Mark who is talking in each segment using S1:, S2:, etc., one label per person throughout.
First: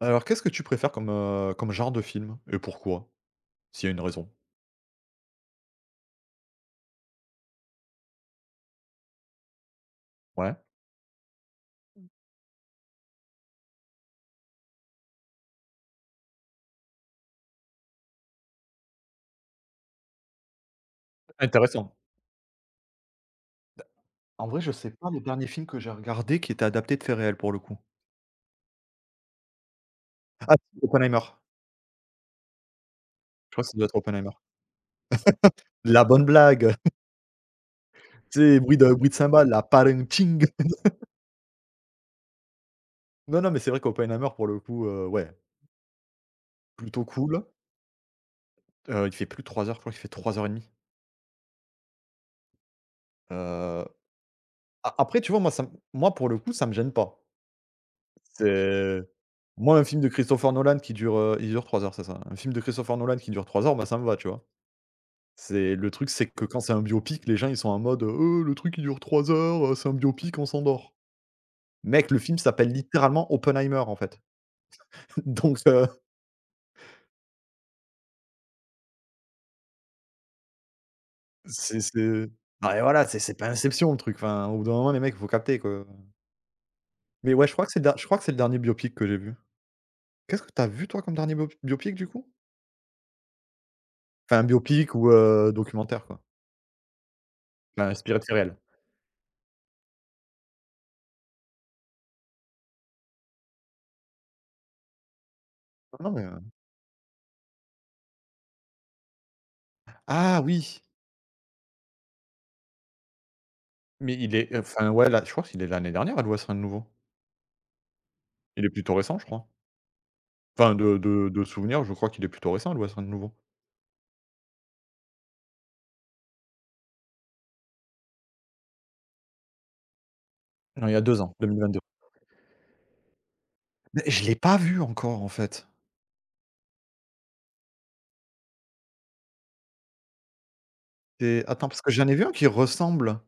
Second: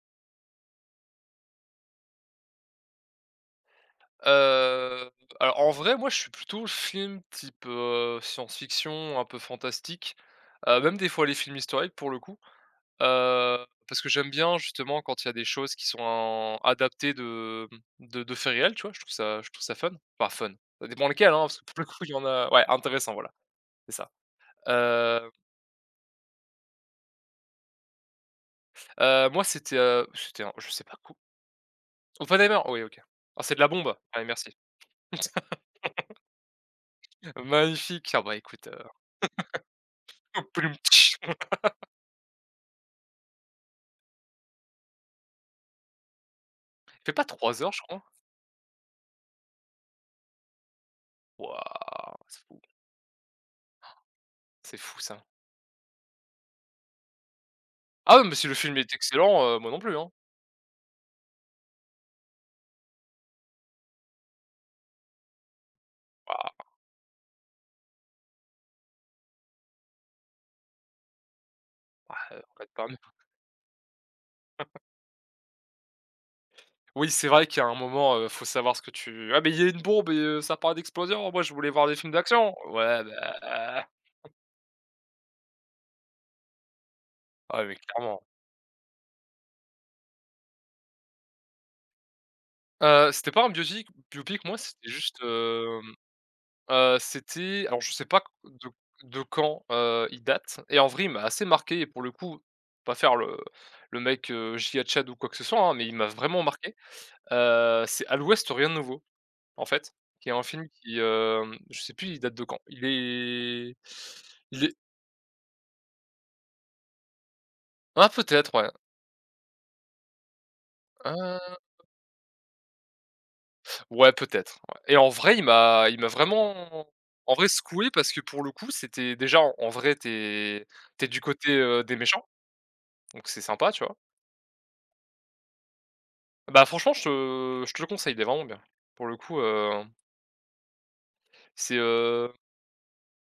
S1: Alors, qu'est-ce que tu préfères comme, comme genre de film et pourquoi? S'il y a une raison?
S2: Heu, alors en vrai, moi je suis plutôt film type, science-fiction, un peu fantastique,
S1: Ouais,
S2: même des fois les films historiques pour le coup, parce que j'aime bien justement quand il y a des choses qui sont adaptées de, mmh, de faits réels, tu vois? Je trouve ça fun, enfin fun, ça dépend lesquels, hein, parce que pour le
S1: intéressant.
S2: coup il y en a ouais, intéressant, voilà, c'est ça.
S1: En vrai, je sais pas le
S2: Heu,
S1: dernier film que j'ai regardé qui était adapté de faits réels pour le coup.
S2: Moi c'était, c'était un
S1: Ah
S2: je
S1: si,
S2: sais pas quoi.
S1: Oppenheimer.
S2: Oppenheimer? Oui, OK. Ah,
S1: Je
S2: c'est de
S1: crois
S2: la
S1: que ça doit être
S2: bombe? Allez,
S1: Oppenheimer.
S2: merci.
S1: La bonne blague,
S2: Magnifique, ah bah
S1: tu sais,
S2: écoute,
S1: bruit de bruit de cymbales la parenting. Non, non, mais c'est vrai qu'Oppenheimer pour le coup, ouais, plutôt
S2: fait pas
S1: cool.
S2: 3 heures je crois?
S1: Il fait plus de 3 heures, je crois qu'il fait 3 heures et demie.
S2: Waouh!
S1: Heu,
S2: C'est
S1: a
S2: fou
S1: après
S2: ça.
S1: tu vois, moi pour le coup, ça me gêne pas.
S2: Ah ouais, mais si le film est
S1: C'est
S2: excellent, moi non
S1: moi, un
S2: plus,
S1: film
S2: hein.
S1: de Christopher Nolan qui dure, il dure 3 heures, c'est ça? Un film de Christopher Nolan qui dure 3 heures, bah, ça me va, tu vois? C'est le truc, c'est que quand
S2: Waouh,
S1: c'est un biopic, les gens, ils sont en mode, Le truc, il dure 3 heures, c'est un biopic, on s'endort». Mec,
S2: bah,
S1: le film s'appelle
S2: regrette pas.
S1: littéralement Oppenheimer, en fait. Donc
S2: Oui, c'est vrai qu'il y a un moment, faut savoir ce que tu «Ah, mais il y a une bombe et ça parle d'explosion, moi je voulais voir des
S1: c'est
S2: films d'action».
S1: non, mais
S2: Ouais,
S1: voilà, c'est
S2: bah,
S1: c'est pas
S2: ah
S1: Inception, le truc. Enfin, au bout d'un moment, les mecs, il faut capter, quoi. Mais ouais,
S2: ah, ouais, mais
S1: je crois
S2: clairement.
S1: que c'est le dernier biopic que j'ai vu. Qu'est-ce que tu as vu, toi, comme dernier biopic, du coup?
S2: C'était pas un biopic biopic
S1: Enfin,
S2: moi, c'était
S1: biopic ou
S2: juste,
S1: documentaire, quoi.
S2: c'était, alors
S1: Enfin,
S2: je sais
S1: inspiré
S2: pas
S1: de faits réels.
S2: de quand, il date, et en vrai, il m'a assez marqué. Et pour le coup, pas faire le mec, giga tchad ou quoi que ce soit, hein, mais il
S1: Non,
S2: m'a
S1: non, mais heu
S2: vraiment marqué. C'est «À l'ouest, rien de nouveau». En fait, qui est
S1: Ah
S2: un film
S1: oui!
S2: qui, je sais plus il date de quand.
S1: Mais il est
S2: Il est
S1: enfin, ouais, là, je crois qu'il est de l'année dernière, Adouesserin de nouveau.
S2: ah Peut-être,
S1: Il est
S2: ouais.
S1: plutôt récent, je crois. Enfin, de
S2: Ah
S1: souvenir, je crois qu'il est plutôt récent, Adouesserin de nouveau.
S2: ouais, peut-être, ouais, et en vrai il m'a vraiment en vrai secoué, parce que pour le coup c'était déjà en vrai
S1: Non, il y a
S2: t'es du
S1: 2 ans,
S2: côté,
S1: 2022.
S2: des méchants, donc c'est sympa, tu vois?
S1: Mais je l'ai pas vu encore, en fait.
S2: Bah franchement je te le conseille, il est vraiment bien. Pour le coup,
S1: C'est attends,
S2: c'est,
S1: parce que j'en ai vu un
S2: heu
S1: qui ressemble,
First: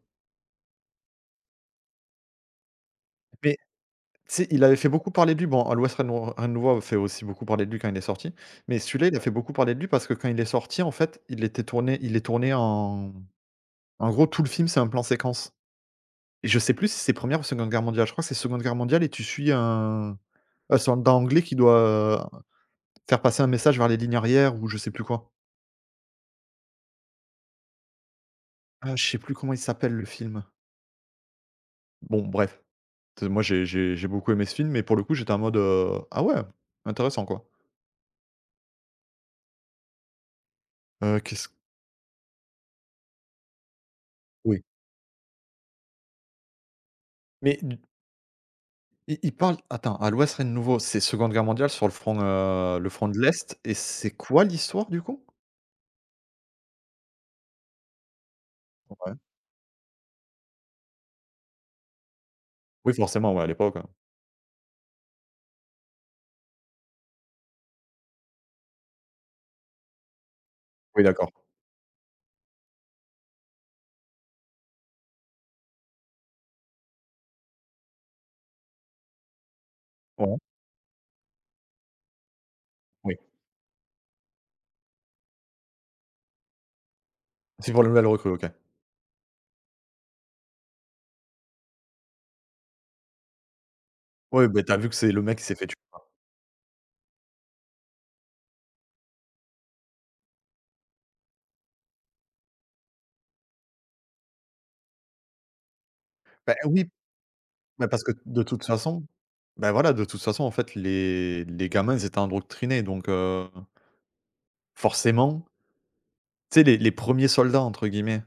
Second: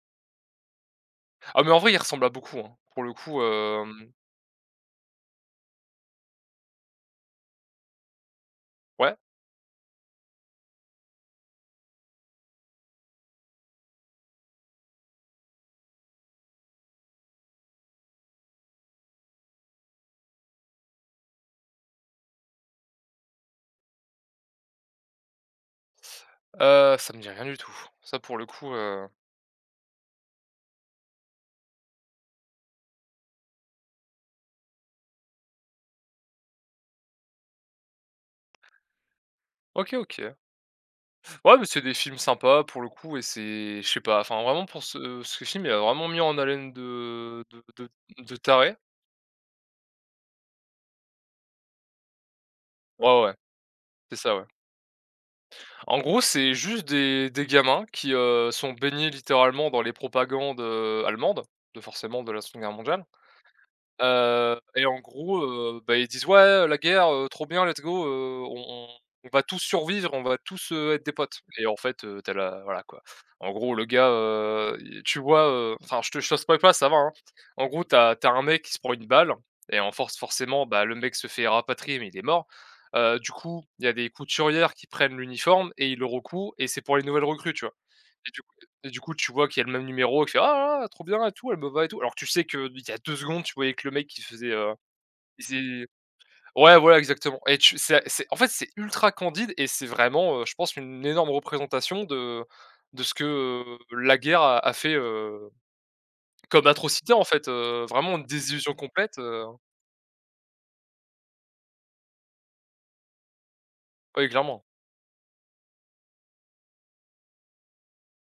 S2: ah, mais en vrai il ressemble à beaucoup, hein. Pour le coup,
S1: mais
S2: hem
S1: tu sais, il avait fait beaucoup parler de lui. Bon, Adouesserin nou Rien de nouveau fait aussi beaucoup parler de lui quand il est sorti, mais celui-là, il
S2: ouais,
S1: a fait beaucoup parler de lui parce que quand il est sorti, en fait, il est tourné en en gros, tout le film, c'est un plan séquence. Et je sais plus si c'est première ou seconde guerre mondiale. Je crois que c'est seconde guerre mondiale et tu suis un soldat anglais qui doit, heu, faire passer un message vers les lignes arrières ou je sais plus quoi.
S2: ça me dit rien du tout. Ça, pour le coup,
S1: Ah, je sais plus comment il s'appelle le film. Bon bref, t moi j'ai beaucoup aimé ce film, mais pour le coup j'étais en mode, «Ah ouais, intéressant quoi».
S2: OK, OK.
S1: Qu'est-ce
S2: Ouais, mais c'est des films sympas pour le coup, et c'est je sais pas, enfin
S1: oui,
S2: vraiment pour ce film, il a vraiment mis en haleine de
S1: mais
S2: de
S1: d
S2: de de tarés.
S1: il parle attends, à l'ouest, rien de nouveau, c'est seconde guerre mondiale sur le front de
S2: Ouais, ouais,
S1: l'Est et c'est
S2: c'est ça, ouais.
S1: quoi l'histoire du coup?
S2: En gros, c'est juste des gamins qui, sont baignés
S1: Ouais.
S2: littéralement dans les propagandes, allemandes, de forcément de la 2e Guerre
S1: Oui
S2: mondiale.
S1: forcément, ouais, à l'époque,
S2: Et en gros, bah, ils disent: «Ouais, la guerre, trop bien, let's go, on va tous survivre, on va tous,
S1: oui
S2: être des
S1: d'accord.
S2: potes», et en fait, tu la voilà, quoi. En gros, le gars, il tu vois, enfin, je te spoil pas, ça va, hein. En gros, t'as as un mec qui se prend une balle, et en force
S1: Ouais,
S2: forcément, bah, le mec se fait rapatrier mais il est mort.
S1: oui.
S2: Du coup, il y a des couturières qui prennent l'uniforme, et ils le recouent, et c'est pour les nouvelles recrues, tu
S1: C'est
S2: vois?
S1: pour le nouvel recrue,
S2: Et du
S1: OK.
S2: coup et du coup, tu vois qu'il y a le même numéro et tu «Ah, ah, ah, trop bien et tout, elle me va et tout». Alors que tu sais que il y a 2 secondes, tu voyais que le mec qui
S1: Ouais,
S2: faisait,
S1: beh, tu as vu que c'est le mec
S2: il
S1: qui s'est fait tuer
S2: faisait,
S1: par
S2: ouais, voilà, exactement. Et tu c'est en fait, c'est ultra candide, et c'est vraiment, je pense, une énorme représentation de ce que, la guerre a fait,
S1: bah,
S2: comme
S1: oui,
S2: atrocité en fait,
S1: bah, parce que
S2: vraiment une
S1: de toute
S2: désillusion
S1: façon
S2: complète,
S1: bah, voilà, de toute façon, en fait, les gamins, ils étaient indoctrinés donc
S2: oui, clairement.
S1: forcément, tu sais, les premiers soldats, entre guillemets,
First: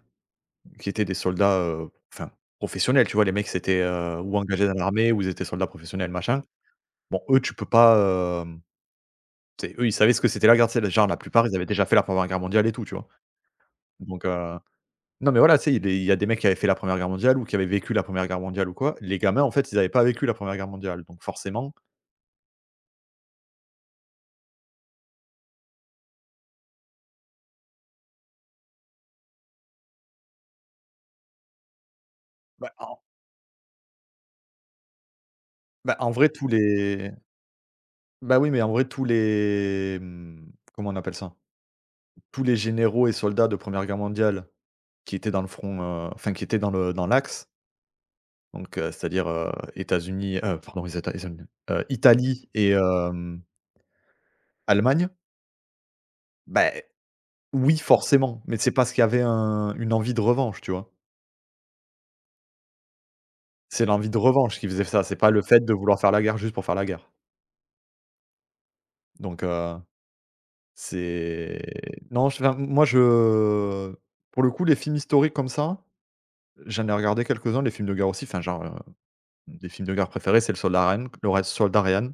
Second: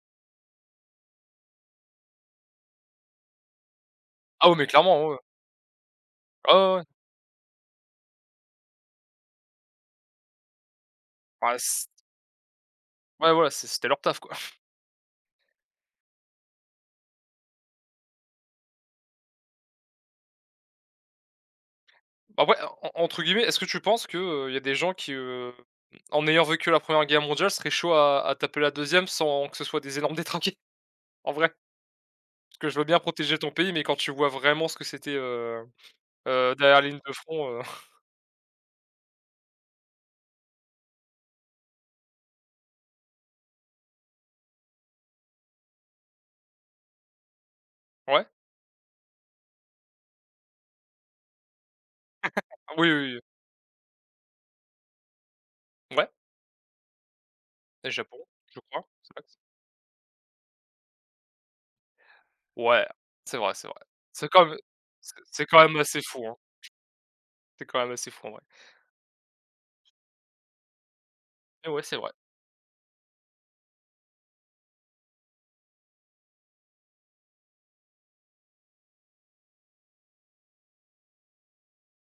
S1: qui étaient des soldats, enfin, professionnels, tu vois? Les mecs, c'était, ou
S2: Ah ouais, mais
S1: engagés dans
S2: clairement, ouais,
S1: l'armée
S2: ouais.
S1: ou ils étaient soldats professionnels, machin.
S2: Ah ouais, ouais.
S1: Bon, eux, tu peux pas, tu sais, eux, ils savaient ce que c'était la guerre, tu sais? Genre, la plupart, ils
S2: Bah,
S1: avaient déjà
S2: c
S1: fait la première guerre mondiale et tout, tu vois?
S2: ouais, voilà, c'était leur taf,
S1: Donc
S2: quoi.
S1: heu Non, mais voilà, tu sais, il y a des mecs qui avaient fait la Première Guerre mondiale ou qui avaient vécu la Première Guerre mondiale ou quoi. Les gamins, en fait, ils n'avaient pas vécu la Première Guerre mondiale, donc forcément,
S2: Bah, ouais, en entre guillemets, est-ce que tu penses qu'il y a des gens qui, en ayant vécu la première guerre mondiale, seraient chauds à taper la deuxième sans que ce soit des énormes détraqués? En vrai? Parce que
S1: bah,
S2: je veux
S1: en
S2: bien protéger ton pays, mais quand tu vois vraiment ce que c'était,
S1: bah, en vrai, tous
S2: derrière la ligne
S1: les
S2: de front,
S1: bah, oui, mais en vrai, tous les, mmh, comment on appelle ça? Tous les généraux et soldats de Première Guerre mondiale qui étaient dans le front, enfin, qui étaient dans l'axe,
S2: ouais?
S1: donc c'est-à-dire, États-Unis, pardon, les États-Unis, Italie et
S2: Oui, oui, oui.
S1: Allemagne,
S2: Oui. Ouais,
S1: bah, oui,
S2: et le Japon,
S1: forcément, mais
S2: je
S1: c'est
S2: crois,
S1: parce qu'il y
S2: c'est
S1: avait
S2: vrai?
S1: un une envie de revanche, tu vois?
S2: Ouais, c'est vrai, c'est vrai.
S1: C'est l'envie de
S2: C'est quand même
S1: revanche qui faisait ça, c'est pas le
S2: c'est quand
S1: fait de
S2: même
S1: vouloir
S2: assez
S1: faire la
S2: fou, hein.
S1: guerre juste pour faire la guerre.
S2: C'est quand même assez fou en vrai.
S1: Donc, c'est
S2: Et ouais, c'est vrai.
S1: non, je enfin, moi je pour le coup, les films historiques comme ça, j'en ai regardé quelques-uns, les films de guerre aussi, enfin genre, des films de guerre préférés, c'est le Red Soldat Ryan,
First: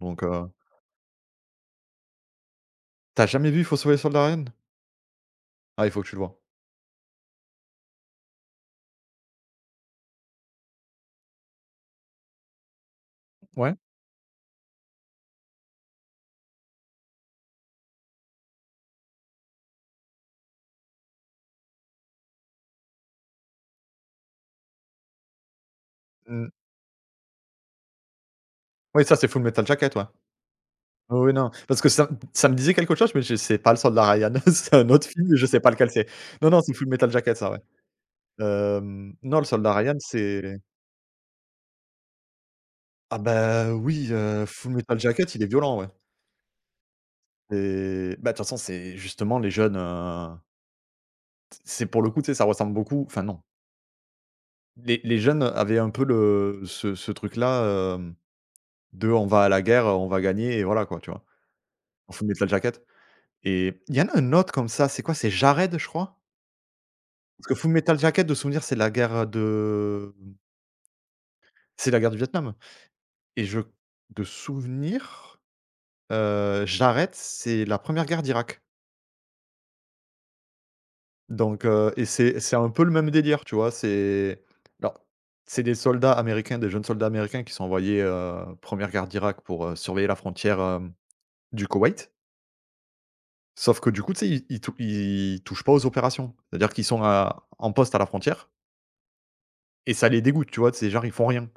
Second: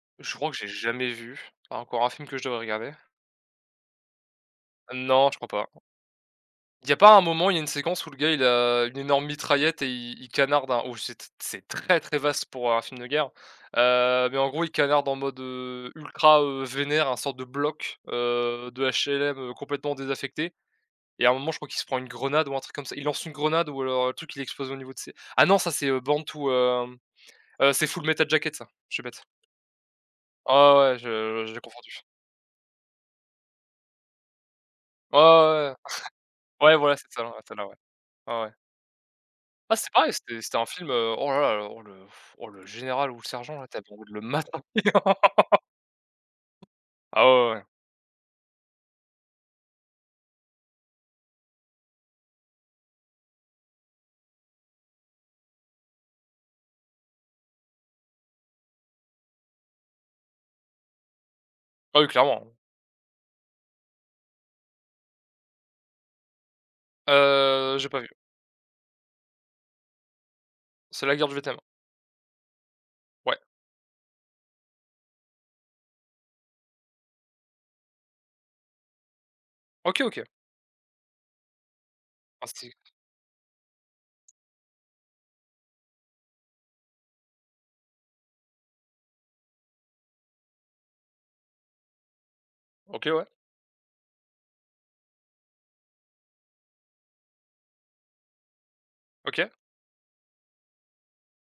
S1: donc,
S2: Je
S1: heu
S2: crois que j'ai jamais vu. Pas encore un film que je devrais regarder.
S1: tu jamais vu Il faut sauver le soldat Ryan?
S2: Non, je crois pas.
S1: Ah, il faut que tu le vois.
S2: Il y a pas un moment, il y a une séquence où le gars, il a une énorme mitraillette, et il canarde un oh, c'est très, très vaste pour un film de guerre,
S1: Ouais.
S2: mais en gros, il canarde en mode, ultra, vénère, un sorte de bloc, de HLM, complètement désaffecté, et à un moment, je crois qu'il se prend une grenade ou un truc comme ça. Il lance une grenade, ou alors le truc il explose au niveau de ses, ah non, ça c'est,
S1: Mmh.
S2: Bantu, c'est Full Metal Jacket ça, je suis
S1: Oui, ça,
S2: bête.
S1: c'est Full Metal Jacket, ouais.
S2: Ah ouais, ouais,
S1: Oui, oui, non,
S2: je j'ai
S1: parce que
S2: confondu.
S1: ça me disait quelque chose, mais je sais pas le Soldat Ryan, c'est un autre
S2: Ah
S1: film, mais je sais
S2: ouais,
S1: pas
S2: ouais.
S1: lequel c'est. Non, non,
S2: Ouais,
S1: c'est
S2: ouais,
S1: Full
S2: voilà,
S1: Metal
S2: c'est ça, ouais,
S1: Jacket, ça, ouais.
S2: celle-là, ouais. Ah ouais.
S1: Non, le Soldat
S2: Ah c'est
S1: Ryan,
S2: pareil, c'était
S1: c'est
S2: un film, oh là là, oh le général ou
S1: ah
S2: le sergent là,
S1: bah,
S2: tu avais envie
S1: oui,
S2: de le matin
S1: Full Metal Jacket, il est violent, ouais.
S2: Ah ouais, ouais. Ouais.
S1: Et bah, de toute façon, c'est justement les jeunes, c'est pour le coup, tu sais, ça ressemble beaucoup enfin non, les jeunes avaient un peu le ce ce truc-là, de: «On va à la guerre, on va gagner» et voilà quoi, tu vois?
S2: Ah oui,
S1: En Full
S2: clairement.
S1: Metal Jacket. Et il y en a un autre comme ça, c'est quoi? C'est Jared, je crois? Parce que Full
S2: J'ai
S1: Metal
S2: pas vu.
S1: Jacket, de souvenir,
S2: C'est la guerre du Vietnam.
S1: c'est la guerre du Vietnam
S2: Ouais.
S1: et je de souvenir, Jared, c'est la première guerre d'Irak.
S2: OK, OK.
S1: Donc et c'est
S2: Ah
S1: c'est un
S2: si.
S1: peu le même délire, tu vois? C'est alors, c'est des soldats américains, des jeunes soldats américains qui sont envoyés, 1re guerre d'Irak pour, surveiller la frontière, du Koweït.
S2: OK, ouais.
S1: Sauf que du coup, tu sais, ils touchent pas aux opérations. C'est-à-dire qu'ils sont à en poste à la frontière
S2: OK.
S1: et ça les dégoûte, tu vois? C'est genre, ils font rien.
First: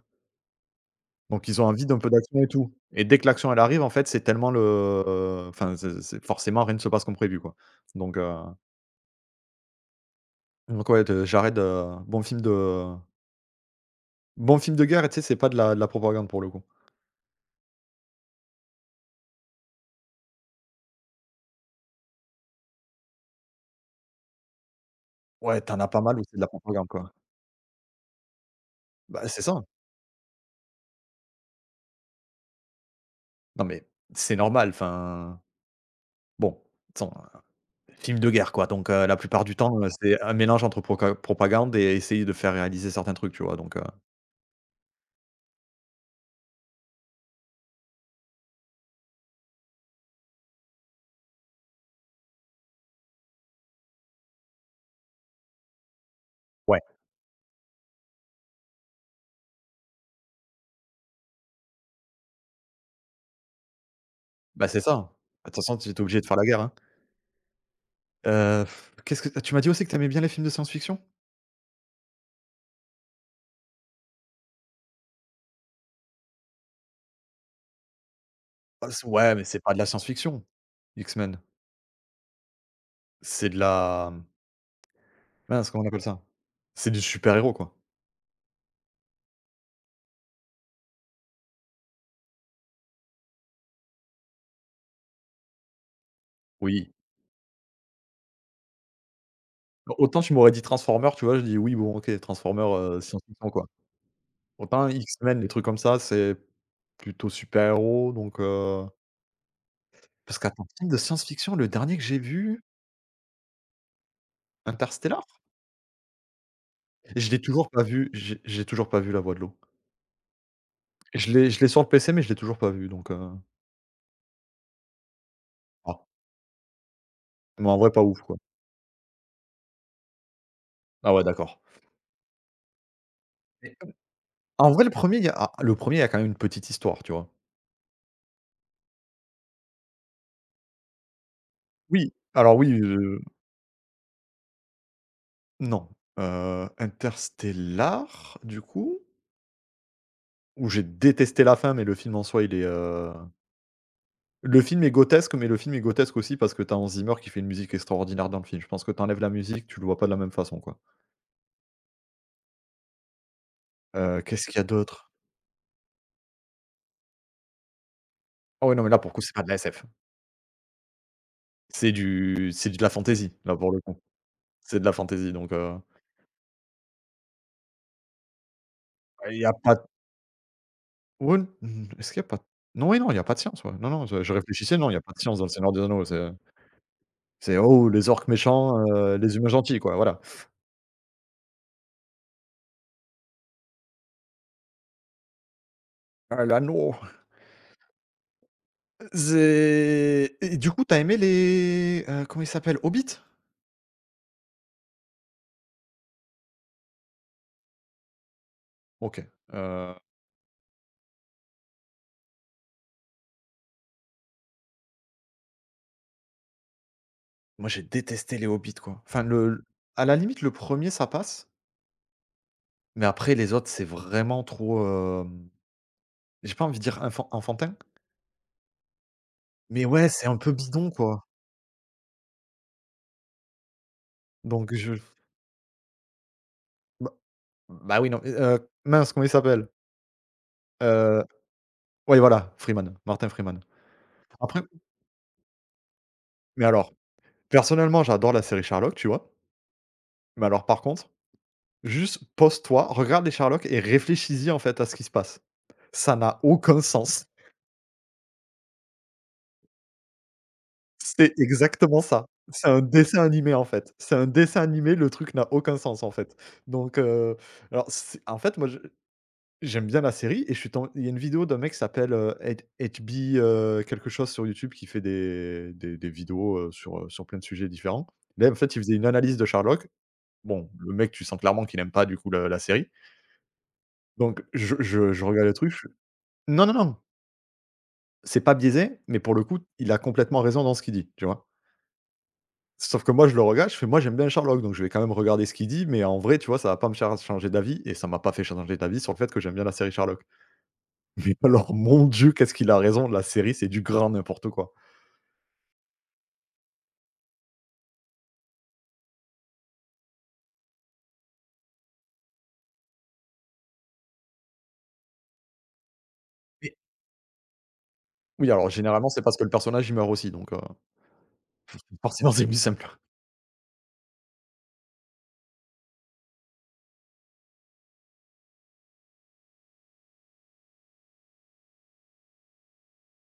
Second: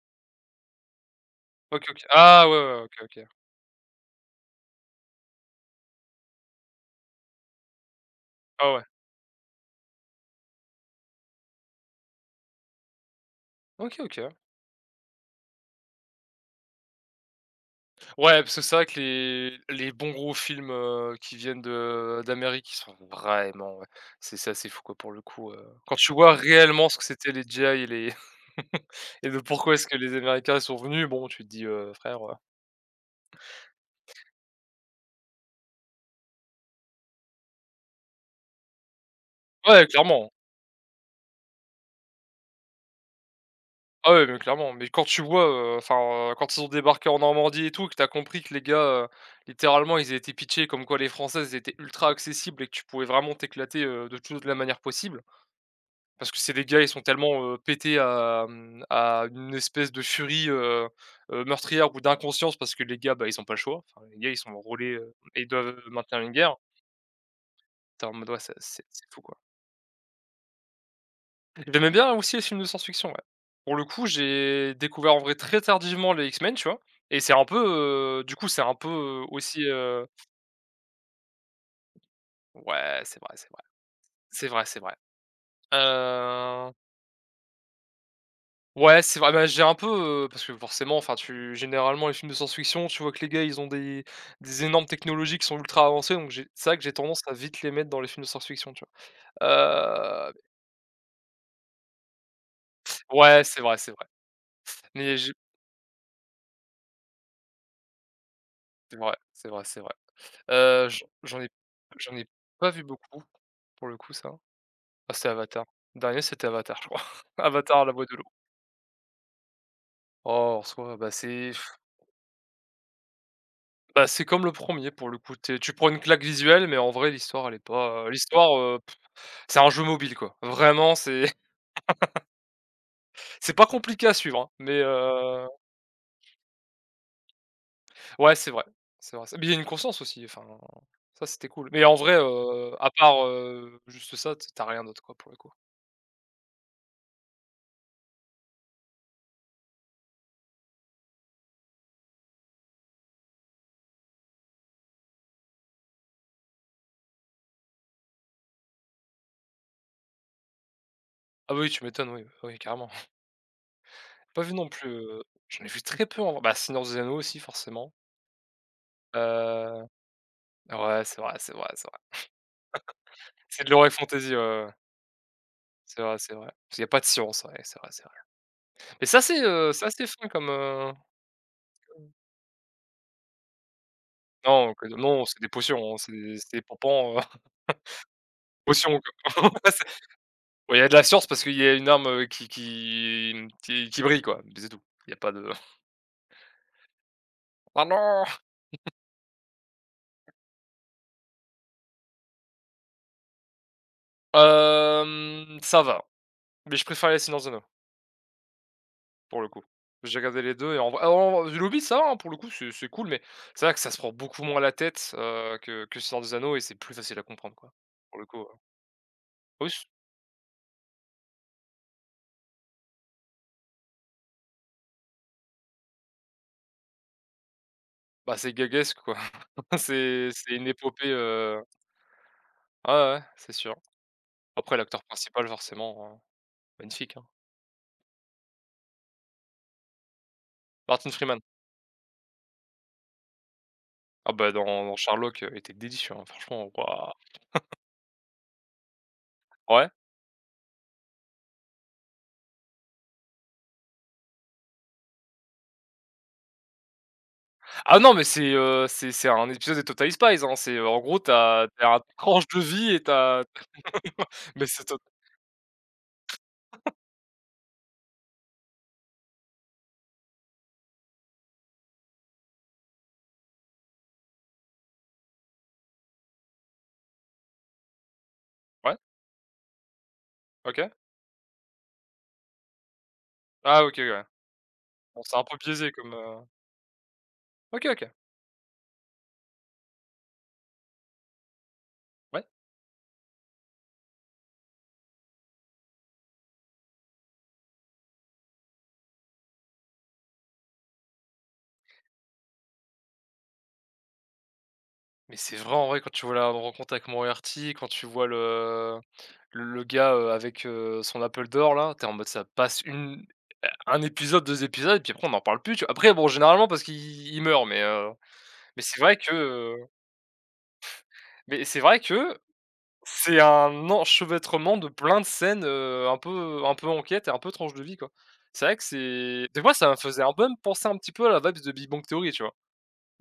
S1: Donc ils ont
S2: OK,
S1: envie d'un
S2: OK.
S1: peu d'action
S2: Ah
S1: et
S2: ouais,
S1: tout
S2: ouais, OK,
S1: et dès
S2: OK.
S1: que l'action elle arrive, en fait, c'est tellement le enfin, c'est forcément rien ne se passe comme prévu, quoi. Donc heu
S2: Ah ouais.
S1: donc ouais, de Jared, bon film de
S2: OK, OK.
S1: bon film de guerre et tu sais, c'est pas de la propagande pour le coup.
S2: Ouais, parce que c'est vrai que les bons gros films, qui viennent de d'Amérique, ils sont vraiment, ouais, c'est assez fou quoi pour le coup,
S1: Ouais, t'en as
S2: quand
S1: pas
S2: tu
S1: mal où
S2: vois
S1: c'est de la
S2: réellement
S1: propagande,
S2: ce que
S1: quoi.
S2: c'était les GI et les
S1: Bah,
S2: et de
S1: c'est ça.
S2: pourquoi est-ce que les Américains sont venus, bon tu te dis: Frère,
S1: Non, mais c'est normal, enfin, bon, attends, film de guerre, quoi, donc la plupart du temps,
S2: Ouais,
S1: c'est
S2: clairement.
S1: un mélange entre proca propagande et essayer de faire réaliser certains trucs, tu vois?
S2: Ah ouais, mais clairement, mais quand tu vois, enfin, quand ils ont débarqué en Normandie et tout, que t'as compris que les gars, heu, littéralement, ils étaient pitchés comme quoi les Françaises étaient ultra accessibles et que tu pouvais vraiment t'éclater, de toute la manière possible. Parce que c'est des
S1: Ouais.
S2: gars, ils sont tellement, pétés à une espèce de furie, meurtrière, ou d'inconscience, parce que les gars, bah, ils ont pas le choix. Enfin, les gars, ils sont
S1: Bah, c'est
S2: enrôlés,
S1: ça.
S2: et ils
S1: Attention,
S2: doivent
S1: toute tu es obligé
S2: maintenir
S1: de
S2: une
S1: faire la
S2: guerre.
S1: guerre, hein.
S2: Tu en mode: «Ouais, c'est
S1: Heu,
S2: fou,
S1: qu'est-ce
S2: quoi».
S1: que tu m'as dit aussi que t'aimais bien les films de science-fiction?
S2: J'aimais bien aussi les films de science-fiction, ouais. Pour le coup, j'ai découvert en vrai très tardivement les X-Men, tu vois? Et c'est un peu, du coup, c'est un peu,
S1: Bah, c'est ouais, mais c'est
S2: aussi,
S1: pas de la science-fiction, X-Men.
S2: ouais, c'est vrai, c'est
S1: C'est de
S2: vrai.
S1: la
S2: C'est vrai, c'est vrai.
S1: mince, comment on appelle ça?
S2: Heu,
S1: C'est du super-héros, quoi.
S2: ouais, c'est vrai, bah, j'ai un peu, parce que forcément, enfin, tu généralement, les films de science-fiction, tu vois que les gars, ils ont des énormes technologies qui sont ultra avancées, donc j'ai c'est vrai que
S1: Oui.
S2: j'ai tendance à vite les mettre dans les films de science-fiction, tu
S1: Bon, autant
S2: vois? Heu,
S1: tu m'aurais dit Transformers, tu vois? Je dis: «Oui, bon, OK, Transformers,
S2: ouais,
S1: science-fiction,
S2: c'est
S1: quoi».
S2: vrai, c'est vrai.
S1: Autant
S2: Mais j'ai
S1: X-Men, les trucs comme ça, c'est plutôt super-héros, donc
S2: c'est vrai, c'est vrai, c'est vrai.
S1: parce qu'attends,
S2: Heu,
S1: film de
S2: j'en j'en ai
S1: science-fiction, le dernier que
S2: J'en
S1: j'ai
S2: ai
S1: vu,
S2: pas vu beaucoup. Pour le coup, ça. Ah,
S1: Interstellar?
S2: c'est Avatar. Dernier, c'était Avatar, je crois.
S1: Je l'ai toujours pas
S2: Avatar, la voix
S1: vu,
S2: de l'eau.
S1: j'ai toujours pas vu La Voix de l'eau.
S2: Oh, en soi, bah,
S1: Je l'ai sur le PC, mais je l'ai toujours pas vu, donc
S2: c'est comme le premier pour le coup. Tu prends une
S1: ah,
S2: claque visuelle, mais en vrai, l'histoire, elle est
S1: mais en vrai, pas
S2: pas,
S1: ouf, quoi.
S2: c'est un jeu mobile, quoi. Vraiment,
S1: Ah ouais,
S2: c'est
S1: d'accord.
S2: c'est pas
S1: Mais
S2: compliqué à suivre, hein,
S1: en
S2: mais
S1: vrai, le premier il y a ah, le premier il y a quand même une petite histoire, tu vois?
S2: ouais, c'est vrai, mais il y a une conscience aussi, enfin, ça, c'était cool. Mais en
S1: Oui,
S2: vrai,
S1: alors oui,
S2: à part, juste ça, tu rien d'autre, quoi, pour le coup.
S1: non, Interstellar, du coup où j'ai détesté la fin, mais le film en soi, il est, le film est grotesque, mais le film est grotesque aussi parce que t'as Hans Zimmer qui fait une musique extraordinaire dans le film. Je pense que t'enlèves la musique, tu le vois pas de la même façon, quoi.
S2: Ah oui, tu m'étonnes, oui, oui, carrément. Pas
S1: Qu'est-ce
S2: vu
S1: qu'il y a
S2: non plus,
S1: d'autre?
S2: j'en ai vu très peu en vrai. Bah, Seigneur des Anneaux aussi, forcément.
S1: Ah ouais, non, mais là, pour le coup, c'est pas de la SF.
S2: Heu Ouais, c'est vrai, c'est vrai, c'est vrai.
S1: C'est de la fantasy, là,
S2: C'est de
S1: pour le
S2: l'horreur
S1: coup.
S2: fantasy, ouais, ouais, ouais.
S1: C'est de la fantasy, donc
S2: C'est vrai, c'est vrai. Parce qu'il y a pas de science, ouais, c'est vrai, c'est vrai. Mais ça
S1: il y a pas
S2: c'est assez fin comme,
S1: ouais, mmh, est-ce qu'il y a pas non, oui, non, il y a pas de science, ouais. Non, non, je
S2: non,
S1: réfléchissais,
S2: que
S1: non, il y a pas de
S2: non, c'est
S1: science dans
S2: des
S1: Le Seigneur des
S2: potions, hein,
S1: Anneaux.
S2: c'est des pampans,
S1: C'est: «Oh, les orques méchants,
S2: potions,
S1: les
S2: quoi.
S1: humains gentils»,
S2: C'est
S1: quoi, voilà.
S2: bon, il y a de la science parce qu'il y a une arme, qui brille, quoi, mais c'est tout. Il y a pas de:
S1: «Ah, l'anneau!»
S2: Ah non!»
S1: C'est et du coup, t'as aimé les, comment ils s'appellent? Hobbits?
S2: Ça va, mais je préfère les silences de.
S1: OK,
S2: Pour le coup.
S1: heu,
S2: J'ai regardé les 2 et en vrai, en The Hobbit, ça va, hein, pour le coup, c'est cool, mais c'est vrai que ça se prend beaucoup moins la tête, que Seigneur des Anneaux, et c'est plus facile à comprendre,
S1: moi
S2: quoi.
S1: j'ai
S2: Pour le coup,
S1: détesté les Hobbits, quoi. Enfin le
S2: oui, c
S1: à la limite le premier, ça passe, mais après les autres c'est vraiment trop, hem, j'ai pas envie de dire infan enfantin,
S2: bah, c'est gaguesque, quoi.
S1: mais ouais, c'est
S2: C'est
S1: un peu
S2: une
S1: bidon,
S2: épopée,
S1: quoi.
S2: ouais, ouais, c'est sûr.
S1: Donc
S2: Après
S1: je
S2: l'acteur principal forcément,
S1: bah
S2: magnifique, hein.
S1: bah, oui, non, mais mince, comment il s'appelle?
S2: Martin
S1: Heu,
S2: Freeman.
S1: ouais, voilà, Martin Freeman.
S2: Ah bah,
S1: Après
S2: dans Sherlock, il était délicieux, hein,
S1: mais
S2: franchement,
S1: alors,
S2: waouh!
S1: personnellement, j'adore la série Sherlock, tu vois?
S2: Ouais.
S1: Mais alors par contre, juste pose-toi, regarde les Sherlock et réfléchis-y, en fait, à ce qui se passe. Ça n'a aucun sens.
S2: Ah non, mais c'est un épisode des Total Spies, hein, c'est, en gros,
S1: C'est
S2: t'as t'as
S1: exactement
S2: tu une
S1: ça.
S2: tranche de
S1: C'est un
S2: vie et
S1: dessin
S2: t'as
S1: animé, en fait. C'est un dessin
S2: mais c'est
S1: animé,
S2: tot
S1: le truc n'a aucun sens, en fait. Donc, alors c'est en fait, moi, je j'aime bien la série et je suis tom il y a une vidéo d'un mec qui s'appelle, H HB, quelque chose sur YouTube qui fait des vidéos, sur, sur plein de sujets différents. Là, en fait, il faisait
S2: ouais?
S1: une analyse de Sherlock. Bon,
S2: OK.
S1: le mec, tu sens clairement qu'il n'aime pas, du coup, le la série.
S2: Ah OK, ouais.
S1: Donc je je
S2: Bon,
S1: je
S2: c'est un
S1: regarde le
S2: peu
S1: truc, je
S2: biaisé comme,
S1: «Non, non, non,
S2: OK, OK,
S1: c'est pas biaisé», mais pour le coup, il a complètement raison dans ce qu'il dit, tu vois?
S2: ouais.
S1: Sauf que moi, je le regarde, je fais: «Moi, j'aime bien Sherlock, donc je vais quand même regarder ce qu'il dit, mais en vrai, tu vois, ça va pas me faire changer d'avis» et ça m'a pas fait changer d'avis sur le fait que j'aime bien la série Sherlock. Mais alors, mon Dieu, qu'est-ce qu'il a raison, la série, c'est du grand n'importe quoi.
S2: Mais c'est vrai, en vrai, quand tu vois la rencontre avec Moriarty, quand tu vois le gars, avec, son Apple d'or là, t'es en mode ça passe une un épisode, 2 épisodes et puis après on n'en parle plus, tu vois? Après bon, généralement
S1: Mais
S2: parce qu'il il meurt, mais
S1: oui, alors
S2: mais c'est
S1: généralement,
S2: vrai
S1: c'est
S2: que,
S1: parce que le
S2: heu,
S1: personnage, il meurt aussi, donc
S2: mais c'est vrai
S1: forcément,
S2: que
S1: c'est plus simple.
S2: c'est un enchevêtrement de plein de scènes, un peu enquête et un peu tranche de vie, quoi. C'est vrai que c'est des fois ça me faisait un peu me penser un petit peu à la vibes de Big Bang Theory, tu vois?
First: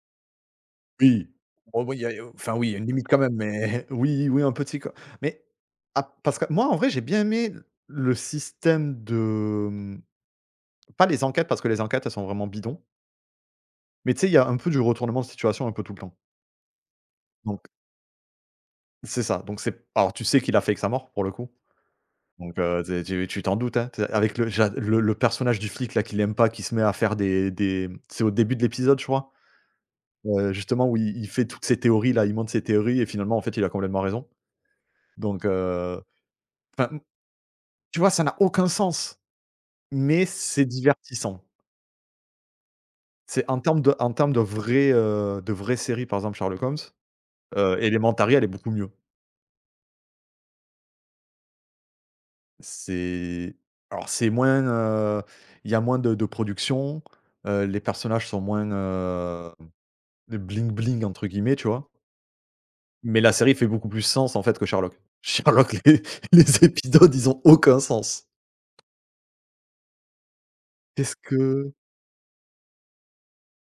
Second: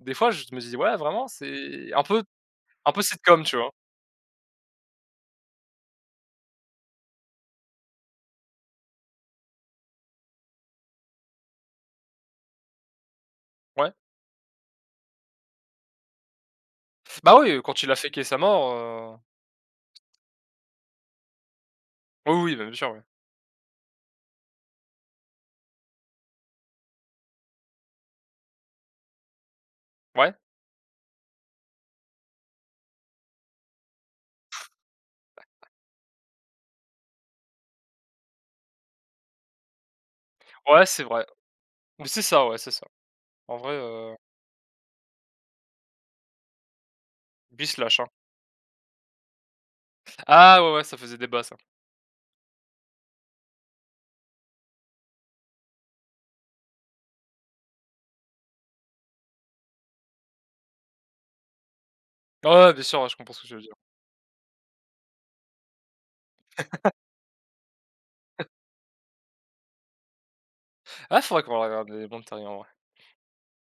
S2: Des fois je me dis: «Ouais, vraiment,
S1: Oui. Oh
S2: c'est
S1: oui, il
S2: un
S1: y
S2: peu».
S1: a enfin oui, il y a une
S2: Un peu
S1: limite quand même,
S2: sitcom, tu vois?
S1: mais oui, oui, un petit quoi. Mais ah, parce que moi, en vrai, j'ai bien aimé le système de, mmh, pas les enquêtes, parce que les enquêtes, elles sont vraiment bidons,
S2: Ouais.
S1: mais tu sais, il y a un peu du retournement de situation un peu tout le temps.
S2: Bah, oui,
S1: Donc
S2: quand il a faké sa mort,
S1: c'est ça, donc c'est alors tu sais qu'il a fait avec sa mort pour le coup,
S2: oui, oui,
S1: donc
S2: bah, bien sûr,
S1: tu
S2: ouais.
S1: sais tu t'en doutes, hein, tu sais avec le j'a le personnage du flic là qui l'aime pas, qui se met à faire des c'est au début de l'épisode je crois,
S2: Ouais,
S1: justement où il fait toutes ses théories là, il monte ses théories et finalement en fait il a complètement raison, donc enfin, tu vois ça n'a aucun sens, mais c'est
S2: ouais, c'est vrai.
S1: divertissant.
S2: Mais c'est ça, ouais, c'est ça.
S1: C'est
S2: En vrai,
S1: en termes de vraies séries par exemple Sherlock Holmes,
S2: lui il se lâche, hein.
S1: Elementary elle est beaucoup mieux.
S2: Ah ouais, ouais, ça faisait débat ça.
S1: C'est alors c'est moins, il y a moins de production, les personnages sont moins, «bling bling» entre guillemets, tu vois?
S2: Ouais, ouais, bien sûr, ouais, je
S1: Mais la
S2: comprends ce que tu
S1: série
S2: veux
S1: fait
S2: dire.
S1: beaucoup plus sens en fait que Sherlock. Sherlock, les les épisodes, ils ont aucun sens. Qu'est-ce
S2: Ah, faudrait qu'on
S1: que
S2: regarde les Big Bang Theory, en vrai.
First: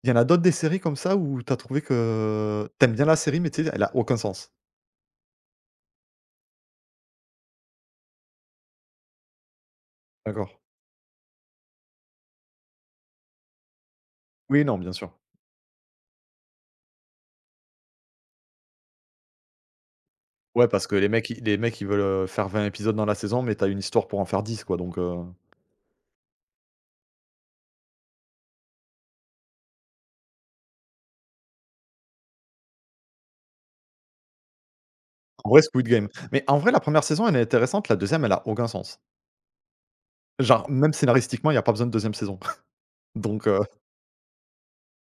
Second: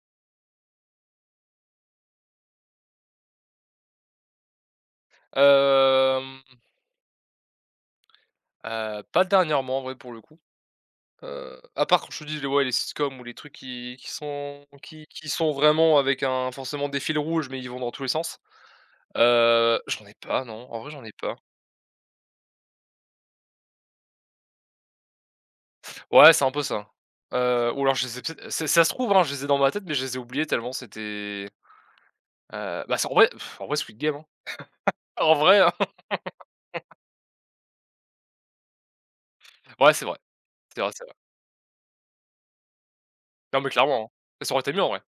S1: il y en a d'autres des séries comme ça où t'as trouvé que t'aimes bien la série, mais tu sais, elle a aucun sens?
S2: Hem, Pas dernièrement, en vrai, pour le coup.
S1: D'accord.
S2: À part quand je te dis les ouais, les sitcoms ou les trucs
S1: Oui, non, bien sûr.
S2: qui sont vraiment avec un forcément des fils rouges, mais ils vont dans tous les sens. J'en ai pas,
S1: Ouais,
S2: non, en
S1: parce
S2: vrai,
S1: que
S2: j'en
S1: les
S2: ai
S1: mecs,
S2: pas.
S1: ils veulent, faire 20 épisodes dans la saison, mais t'as une histoire pour en faire 10 quoi, donc
S2: Ouais, c'est un peu ça. Ou alors je sais, peut-être, ça se trouve, hein, je les ai dans ma tête, mais je les ai oubliés tellement c'était, bah, c'est en vrai pff, en vrai Squid Game, hein. En
S1: En
S2: vrai,
S1: vrai,
S2: hein.
S1: Squid Game. Mais en vrai, la première saison, elle est intéressante, la deuxième elle a aucun sens.
S2: Ouais, c'est vrai,
S1: Genre,
S2: c'est vrai,
S1: même
S2: c'est vrai.
S1: scénaristiquement, il y a pas besoin de deuxième saison. Donc
S2: Non, mais clairement, hein. Ça aurait été mieux en vrai.